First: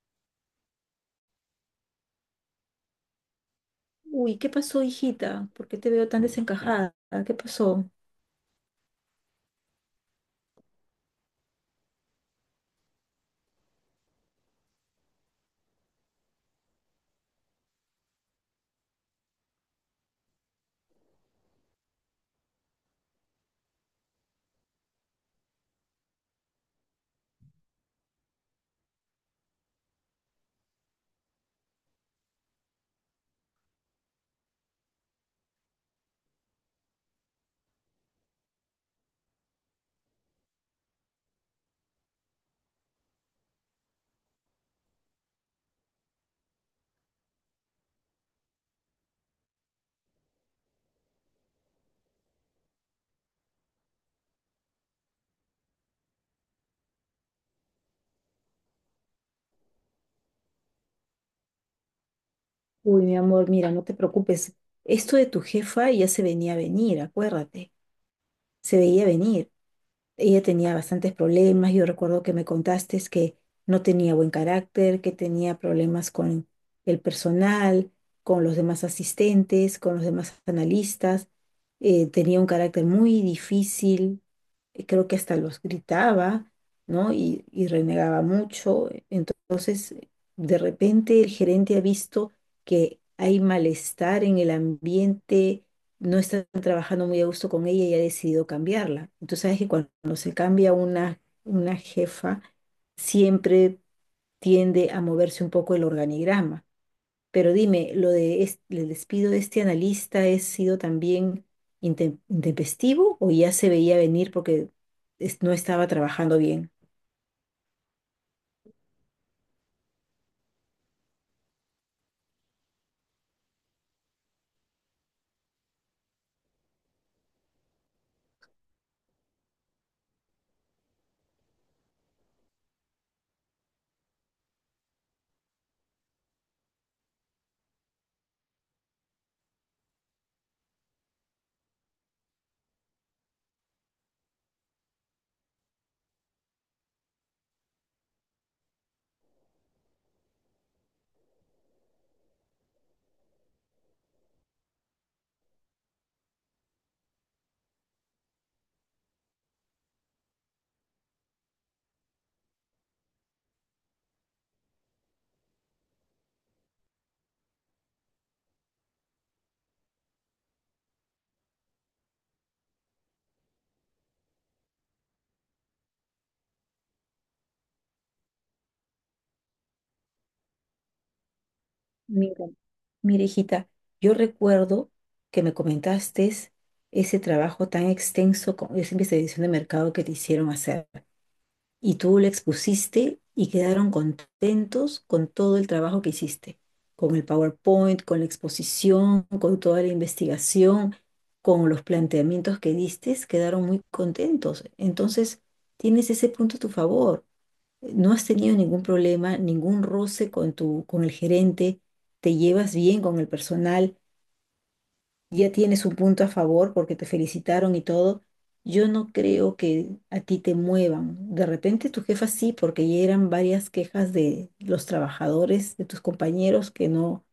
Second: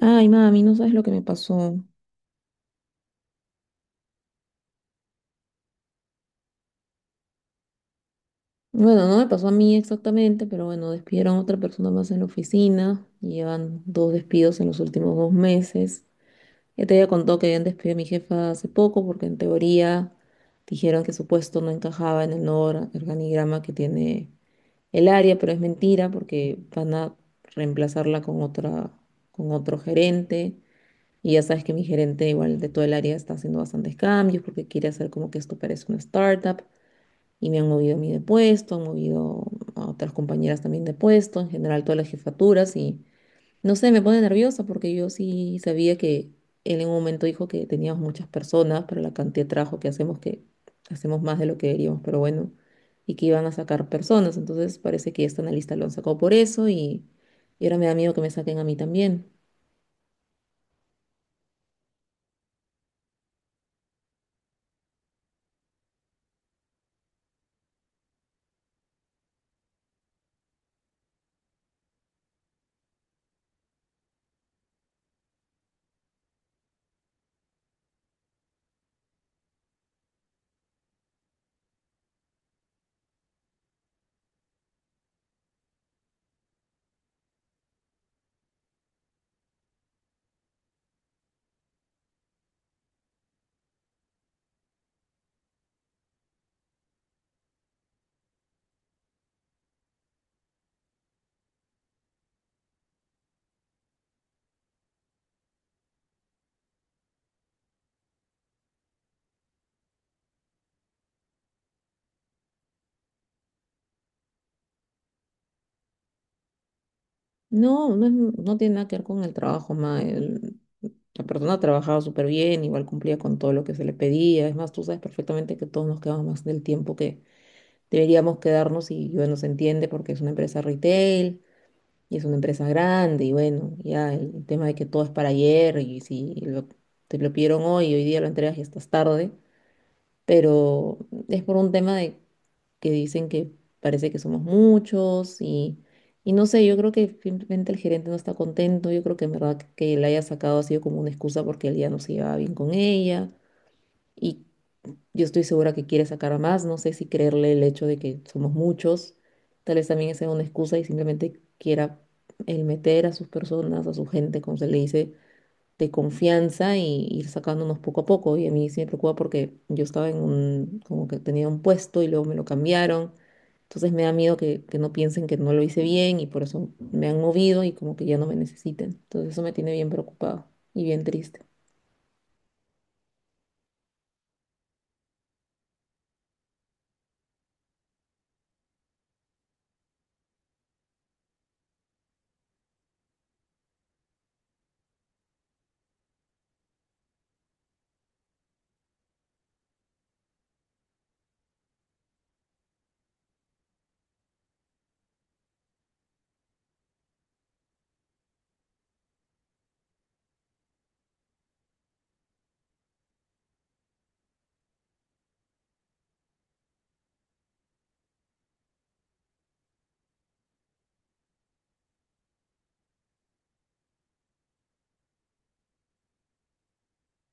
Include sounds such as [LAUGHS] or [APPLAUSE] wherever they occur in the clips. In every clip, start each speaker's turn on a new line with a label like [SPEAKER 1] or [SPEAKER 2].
[SPEAKER 1] Ay, mami, no sabes lo que me pasó.
[SPEAKER 2] Uy, ¿qué pasó, hijita? ¿Por qué te veo tan desencajada? ¿Qué pasó?
[SPEAKER 1] Bueno, no me pasó a mí exactamente, pero bueno, despidieron a otra persona más en la oficina y llevan dos despidos en los últimos 2 meses. Ya te había contado que habían despedido a mi jefa hace poco porque en teoría dijeron que su puesto no encajaba en el nuevo organigrama que tiene el área, pero es mentira porque van a reemplazarla con otra, con otro gerente. Y ya sabes que mi gerente, igual de todo el área, está haciendo bastantes cambios porque quiere hacer como que esto parece una startup, y me han movido a mí de puesto, han movido a otras compañeras también de puesto, en general todas las jefaturas y no sé, me pone nerviosa porque yo sí sabía que él en un momento dijo que teníamos muchas personas para la cantidad de trabajo que hacemos más de lo que deberíamos, pero bueno, y que iban a sacar personas, entonces parece que esta analista lo han sacado por eso y ahora me da miedo que me saquen a mí también.
[SPEAKER 2] Uy, mi amor, mira, no te preocupes. Esto de tu jefa ya se venía a venir, acuérdate. Se veía venir. Ella tenía bastantes problemas. Yo recuerdo que me contaste es que no tenía buen carácter, que tenía problemas con el personal, con los demás asistentes, con los demás analistas. Tenía un carácter muy difícil. Creo que hasta los gritaba, ¿no? Y renegaba mucho. Entonces, de repente el gerente ha visto que hay malestar en el ambiente, no están trabajando muy a gusto con ella y ha decidido cambiarla. Entonces, sabes que cuando se cambia una jefa, siempre tiende a moverse un poco el organigrama. Pero dime, ¿lo de el despido de este analista ha sido también intempestivo o ya se veía venir porque no estaba trabajando bien?
[SPEAKER 1] No, no, no tiene nada que ver con el trabajo, ma. La persona trabajaba súper bien, igual cumplía con todo lo que se le pedía. Es más, tú sabes perfectamente que todos nos quedamos más del tiempo que deberíamos quedarnos y bueno, se entiende porque es una empresa retail y es una empresa grande y bueno, ya el tema de que todo es para ayer y si te lo pidieron hoy, hoy día lo entregas y estás tarde, pero es por un tema de que dicen que parece que somos muchos y no sé, yo creo que simplemente el gerente no está contento, yo creo que en verdad que la haya sacado ha sido como una excusa porque él ya no se llevaba bien con ella y yo estoy segura que quiere sacar a más, no sé si creerle el hecho de que somos muchos, tal vez también sea una excusa y simplemente quiera el meter a sus personas, a su gente, como se le dice de confianza y ir sacándonos poco a poco. Y a mí sí me preocupa porque yo estaba en un, como que tenía un puesto y luego me lo cambiaron. Entonces me da miedo que no piensen que no lo hice bien y por eso me han movido y como que ya no me necesiten. Entonces eso me tiene bien preocupado y bien triste.
[SPEAKER 2] Mira, mira, hijita, yo recuerdo que me comentaste ese trabajo tan extenso con esa investigación de mercado que te hicieron hacer. Y tú la expusiste y quedaron contentos con todo el trabajo que hiciste, con el PowerPoint, con la exposición, con toda la investigación, con los planteamientos que diste, quedaron muy contentos. Entonces, tienes ese punto a tu favor. No has tenido ningún problema, ningún roce con tu, con el gerente, te llevas bien con el personal, ya tienes un punto a favor porque te felicitaron y todo, yo no creo que a ti te muevan. De repente tu jefa sí, porque ya eran varias quejas de los trabajadores, de tus compañeros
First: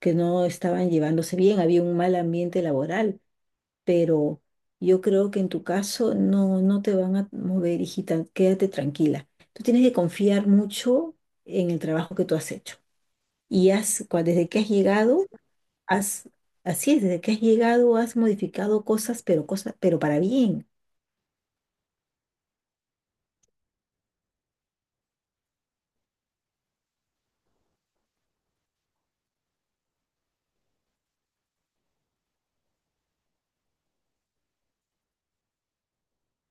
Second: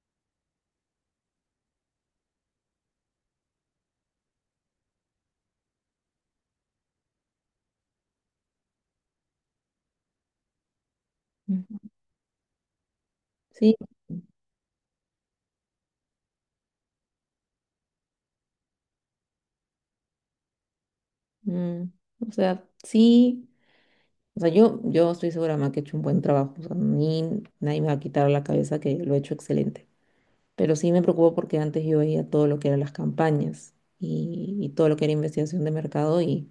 [SPEAKER 2] que no estaban llevándose bien, había un mal ambiente laboral, pero yo creo que en tu caso no, no te van a mover, hijita, quédate tranquila. Tú tienes que confiar mucho en
[SPEAKER 1] Ujú.
[SPEAKER 2] el trabajo que tú has hecho. Y
[SPEAKER 1] Sí,
[SPEAKER 2] has desde que has llegado, Has, así es, desde que has llegado has modificado cosas, pero para bien.
[SPEAKER 1] mm, o sea, sí, o sea, yo estoy segura, ma, que he hecho un buen trabajo. O sea, a nadie me va a quitar la cabeza que lo he hecho excelente. Pero sí me preocupa porque antes yo veía todo lo que eran las campañas y todo lo que era investigación de mercado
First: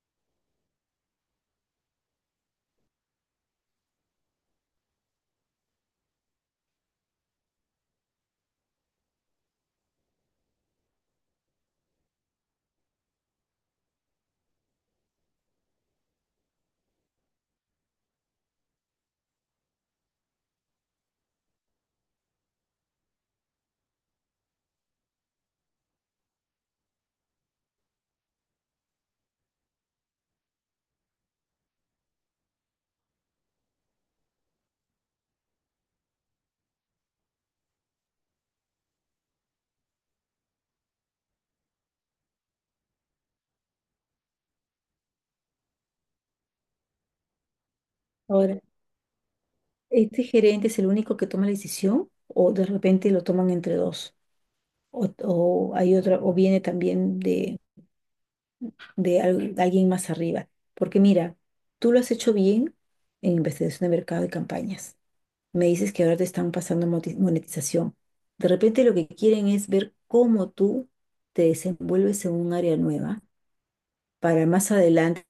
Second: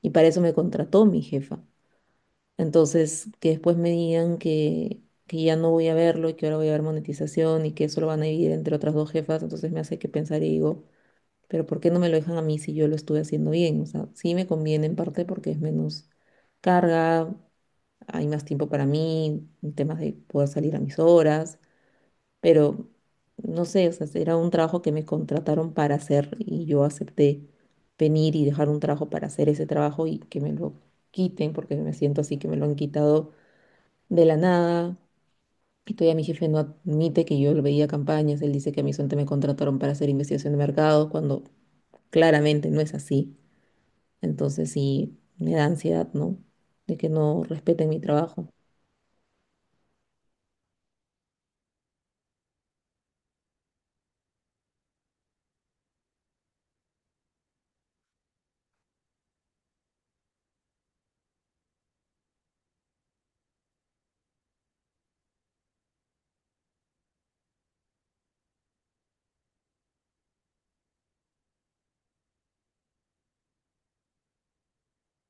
[SPEAKER 1] y para eso me contrató mi jefa. Entonces, que después me digan que ya no voy a verlo y que ahora voy a ver monetización y que eso lo van a dividir entre otras dos jefas, entonces me hace que pensar y digo, pero ¿por qué no me lo dejan a mí si yo lo estuve haciendo bien? O sea, sí me conviene en parte porque es menos carga, hay más tiempo para mí, en temas de poder salir a mis horas, pero no sé, o sea, era un trabajo que me contrataron para hacer y yo acepté venir y dejar un trabajo para hacer ese trabajo y que me lo quiten porque me siento así que me lo han quitado de la nada. Y todavía mi jefe no admite que yo lo veía campañas, él dice que a mí solamente me contrataron para hacer investigación de mercado cuando claramente no es así. Entonces sí, me da ansiedad, ¿no? De que no respeten mi trabajo.
[SPEAKER 2] Ahora, ¿este gerente es el único que toma la decisión o de repente lo toman entre dos? O hay otra, o viene también de de alguien más arriba. Porque mira, tú lo has hecho bien en investigación de mercado y campañas. Me dices que ahora te están pasando monetización. De repente lo que quieren es ver cómo tú te desenvuelves en un área nueva para más adelante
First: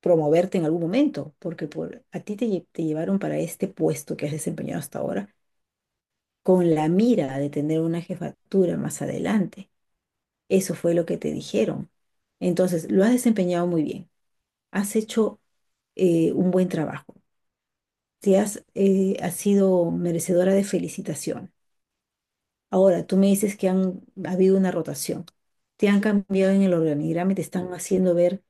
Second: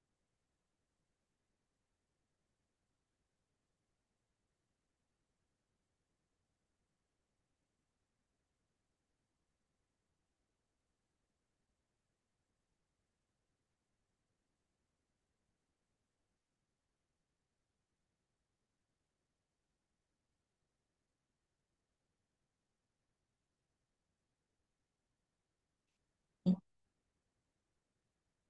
[SPEAKER 2] promoverte en algún momento, porque por, a ti te, te llevaron para este puesto que has desempeñado hasta ahora con la mira de tener una jefatura más adelante. Eso fue lo que te dijeron. Entonces, lo has desempeñado muy bien, has hecho un buen trabajo, te has, has sido merecedora de felicitación. Ahora, tú me dices que han ha habido una rotación, te han cambiado en el organigrama y te están haciendo ver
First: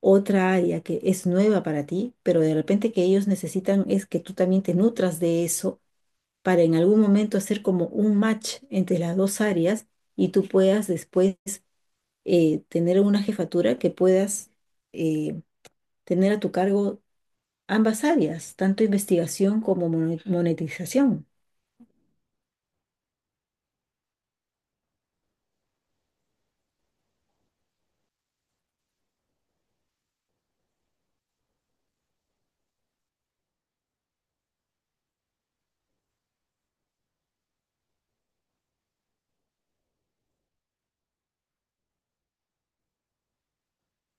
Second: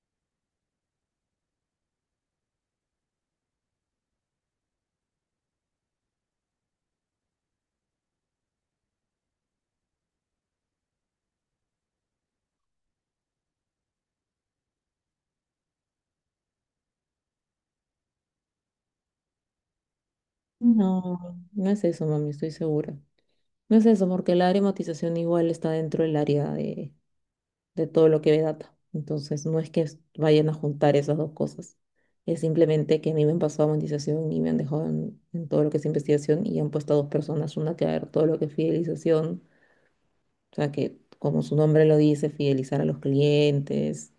[SPEAKER 2] otra área que es nueva para ti, pero de repente que ellos necesitan es que tú también te nutras de eso para en algún momento hacer como un match entre las dos áreas y tú puedas después tener una jefatura que puedas eh, tener a tu cargo ambas áreas, tanto investigación como
[SPEAKER 1] No,
[SPEAKER 2] monetización.
[SPEAKER 1] no es eso, mami, estoy segura. No es eso, porque la área de igual está dentro del área de todo lo que ve data. Entonces, no es que vayan a juntar esas dos cosas. Es simplemente que a mí me han pasado monetización y me han dejado en todo lo que es investigación y han puesto a dos personas, una que va a ver todo lo que es fidelización, o sea que, como su nombre lo dice, fidelizar a los clientes,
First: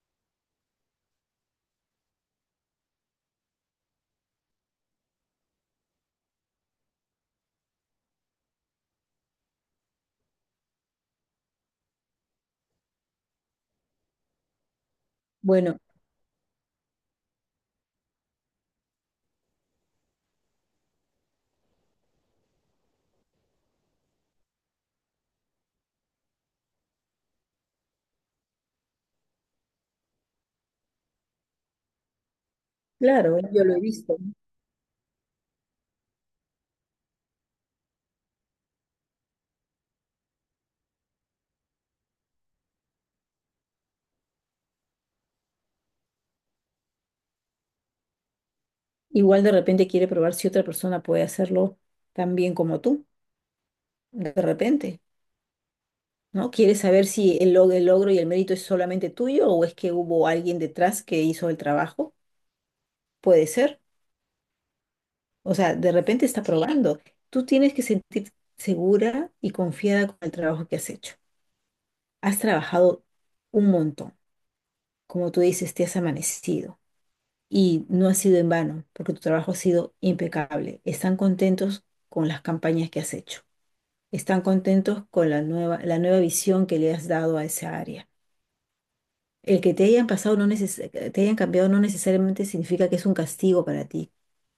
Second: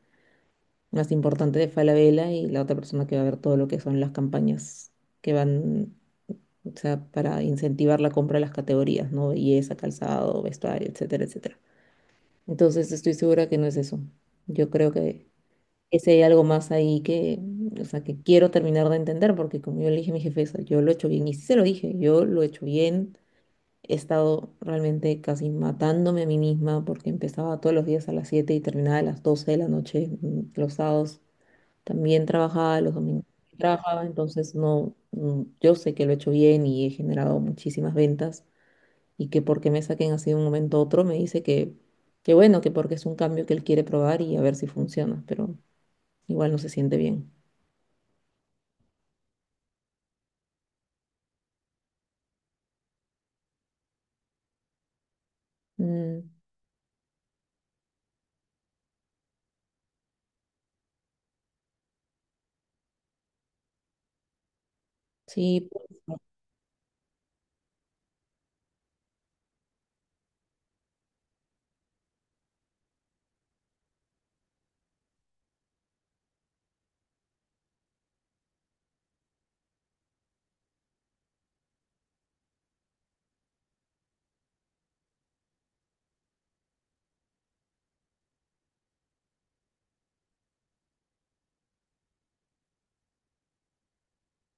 [SPEAKER 1] más importante de Falabella, y la otra persona que va a ver todo lo que son las campañas que van, o sea, para incentivar la compra de las categorías, ¿no? Belleza, calzado, vestuario, etcétera, etcétera. Entonces estoy segura que no es eso. Yo creo que
[SPEAKER 2] Bueno,
[SPEAKER 1] ese hay algo más ahí que, o sea, que quiero terminar de entender, porque como yo le dije a mi jefeza, yo lo he hecho bien, y sí se lo dije, yo lo he hecho bien, he estado realmente casi matándome a mí misma, porque empezaba todos los días a las 7 y terminaba a las 12 de la noche, los sábados también trabajaba, los domingos
[SPEAKER 2] claro,
[SPEAKER 1] también
[SPEAKER 2] yo lo he
[SPEAKER 1] trabajaba,
[SPEAKER 2] visto.
[SPEAKER 1] entonces no, yo sé que lo he hecho bien y he generado muchísimas ventas y que por qué me saquen así de un momento a otro, me dice que bueno, que porque es un cambio que él quiere probar y a ver si funciona, pero igual no se siente bien.
[SPEAKER 2] Igual de repente quiere probar si otra persona puede hacerlo tan bien como tú, de repente.
[SPEAKER 1] Mm,
[SPEAKER 2] ¿No? Quiere saber si el, el logro y el mérito es solamente tuyo o es que hubo alguien detrás que hizo el trabajo. Puede ser. O
[SPEAKER 1] sí,
[SPEAKER 2] sea,
[SPEAKER 1] puede
[SPEAKER 2] de
[SPEAKER 1] ser.
[SPEAKER 2] repente está, sí, probando. Tú tienes que sentir segura y confiada con el trabajo que has hecho. Has trabajado un montón. Como tú dices, te has amanecido y no ha sido en vano porque tu trabajo ha sido impecable. Están contentos con las campañas que has hecho. Están contentos con la nueva visión que le has dado a esa área. El que te hayan pasado no neces- te hayan cambiado no necesariamente significa que es un castigo para ti.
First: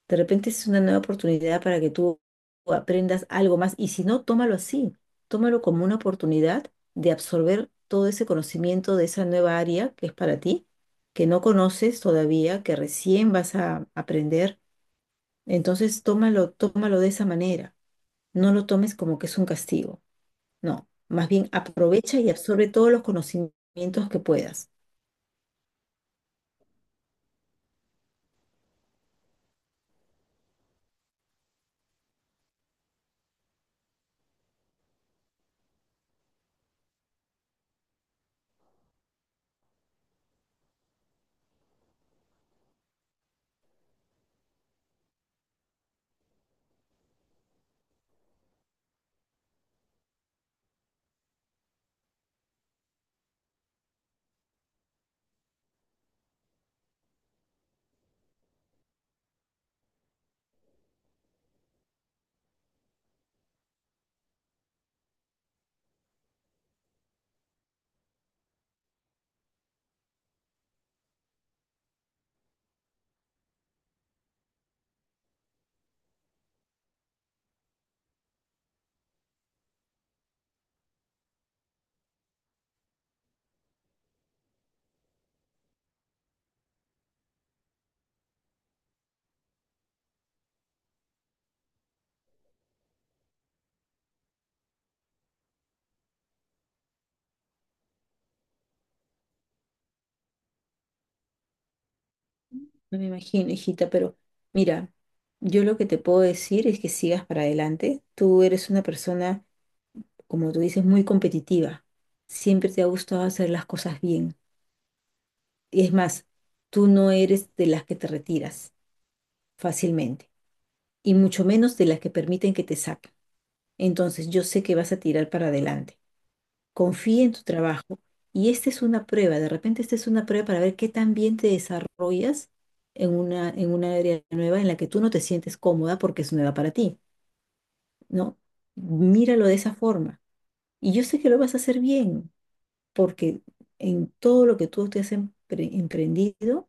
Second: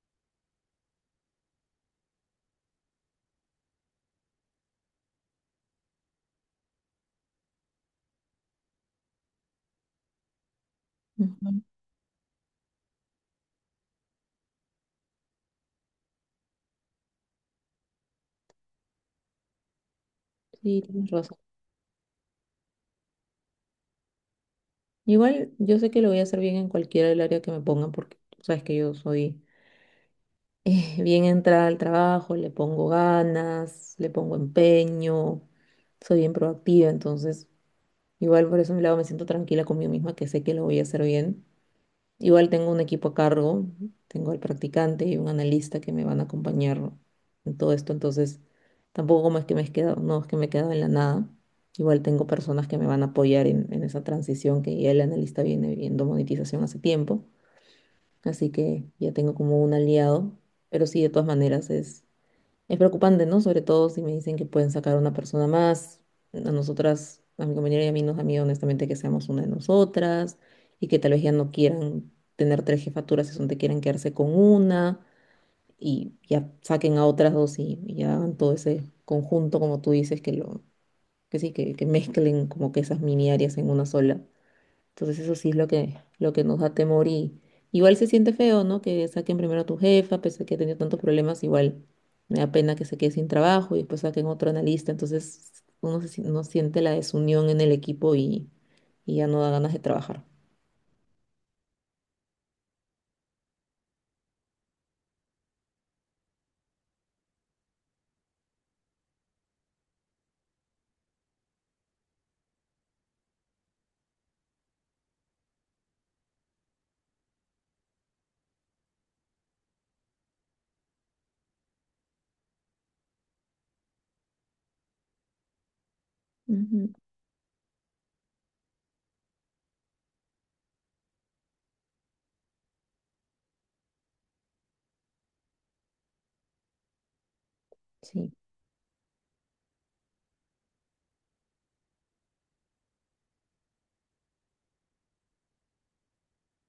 [SPEAKER 2] De repente es una nueva oportunidad para que tú aprendas algo más. Y si no, tómalo así. Tómalo como una oportunidad de absorber todo ese conocimiento de esa nueva área que es para ti, que no
[SPEAKER 1] Ujú,
[SPEAKER 2] conoces todavía, que recién vas a aprender. Entonces, tómalo, tómalo de esa manera. No lo tomes como que es un castigo.
[SPEAKER 1] sí,
[SPEAKER 2] No.
[SPEAKER 1] tienes
[SPEAKER 2] Más
[SPEAKER 1] razón.
[SPEAKER 2] bien, aprovecha y absorbe todos los conocimientos que puedas.
[SPEAKER 1] Igual yo sé que lo voy a hacer bien en cualquiera del área que me pongan, porque tú sabes que yo soy [LAUGHS] bien entrada al trabajo, le pongo ganas, le pongo empeño, soy bien proactiva, entonces igual por ese lado me siento tranquila conmigo misma que sé que lo voy a hacer bien. Igual tengo un equipo a cargo, tengo al practicante y un analista que me van a acompañar en todo esto, entonces tampoco como es que me he quedado, no es que me he quedado en la nada. Igual tengo personas que me van a apoyar en esa transición que ya el analista viene viendo monetización hace tiempo, así que ya tengo como un aliado, pero sí, de todas maneras es preocupante, ¿no? Sobre todo si me dicen que pueden sacar a una persona más. A nosotras, a mi compañera y a mí nos da miedo honestamente que seamos una de nosotras y que tal vez ya no quieran tener tres jefaturas, si te quieran quedarse con una y ya saquen a otras dos y ya hagan todo ese conjunto, como tú dices, que lo, que sí, que mezclen como que esas mini áreas en una sola. Entonces eso sí es lo que nos da temor y igual se siente feo, ¿no? Que saquen primero a tu jefa, pese a que ha tenido tantos problemas, igual me da pena que se quede sin trabajo y después saquen otro analista. Entonces uno, se si- uno siente la desunión en el equipo y ya no da ganas de trabajar.
[SPEAKER 2] No me imagino, hijita, pero mira, yo lo que te puedo decir es que sigas para adelante. Tú eres una persona, como tú dices, muy competitiva. Siempre te ha gustado hacer las cosas bien. Y es más, tú no eres de las que te retiras fácilmente y mucho menos de las que permiten que te saquen. Entonces, yo sé que vas a tirar para adelante.
[SPEAKER 1] Ujú.
[SPEAKER 2] Confía en tu trabajo y esta es una prueba, de repente esta es una prueba para ver qué tan bien te desarrollas en una área nueva en la que tú no te sientes cómoda porque es nueva para ti,
[SPEAKER 1] Sí,
[SPEAKER 2] ¿no? Míralo de esa forma. Y yo sé que lo vas a hacer bien, porque en todo lo que tú te has emprendido,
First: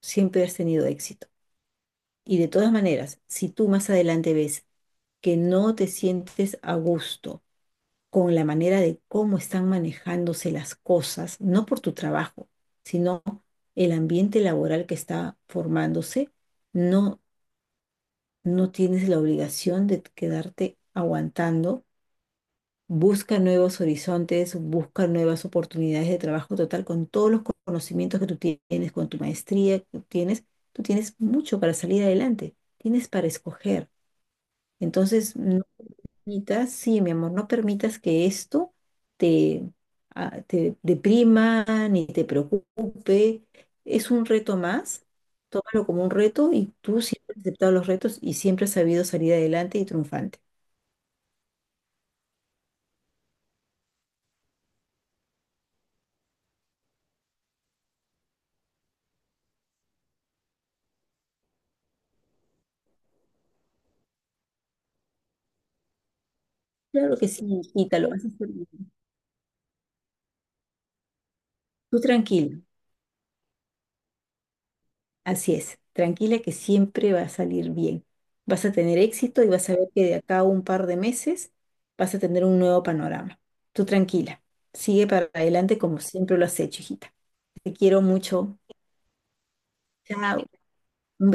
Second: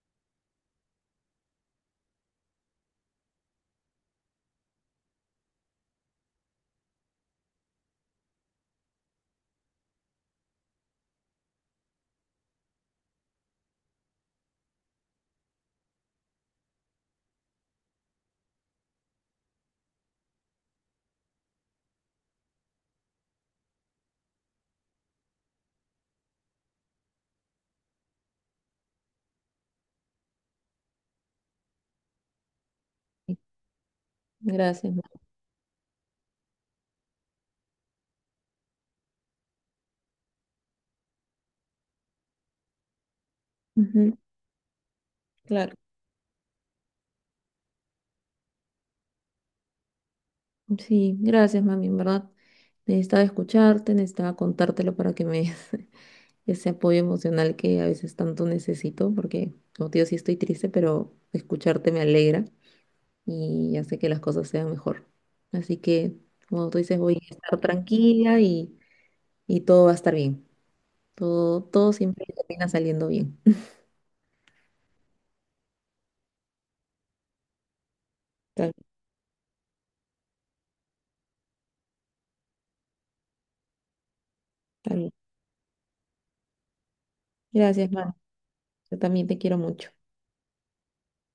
[SPEAKER 2] siempre has tenido éxito. Y de todas maneras, si tú más adelante ves que no te sientes a gusto, con la manera de cómo están manejándose las cosas, no por tu trabajo, sino el ambiente laboral que está formándose, no, no tienes la obligación de quedarte aguantando. Busca nuevos horizontes, busca nuevas oportunidades de trabajo total con todos los conocimientos que tú tienes, con tu maestría que tú tienes. Tú tienes mucho para salir adelante, tienes para
[SPEAKER 1] sí.
[SPEAKER 2] escoger.
[SPEAKER 1] Gracias.
[SPEAKER 2] Entonces, no, Anita, sí, mi amor, no permitas que esto te, te deprima ni te preocupe. Es
[SPEAKER 1] Ujú.
[SPEAKER 2] un reto más.
[SPEAKER 1] Claro,
[SPEAKER 2] Tómalo como un reto y tú siempre has aceptado los retos y siempre has sabido salir adelante y triunfante.
[SPEAKER 1] sí, gracias, mami, en verdad. Necesitaba escucharte, necesitaba contártelo para que me ese apoyo emocional que a veces tanto necesito, porque, como te digo, sí estoy triste, pero escucharte me alegra y hace que las cosas sean mejor. Así que, como tú dices,
[SPEAKER 2] Claro
[SPEAKER 1] voy
[SPEAKER 2] que
[SPEAKER 1] a
[SPEAKER 2] sí,
[SPEAKER 1] estar
[SPEAKER 2] hijita, lo vas a
[SPEAKER 1] tranquila
[SPEAKER 2] hacer bien.
[SPEAKER 1] y todo va a estar bien. Todo, todo
[SPEAKER 2] Tú
[SPEAKER 1] siempre
[SPEAKER 2] tranquila,
[SPEAKER 1] termina saliendo bien.
[SPEAKER 2] así es, tranquila que siempre va a salir bien.
[SPEAKER 1] [LAUGHS]
[SPEAKER 2] Vas
[SPEAKER 1] Tal,
[SPEAKER 2] a tener éxito y vas a ver que de acá a un par de meses vas a tener un nuevo panorama. Tú tranquila, sigue
[SPEAKER 1] tal.
[SPEAKER 2] para adelante como siempre lo has hecho, hijita. Te
[SPEAKER 1] Gracias,
[SPEAKER 2] quiero
[SPEAKER 1] Mar.
[SPEAKER 2] mucho.
[SPEAKER 1] Yo también te quiero mucho.
[SPEAKER 2] Chao.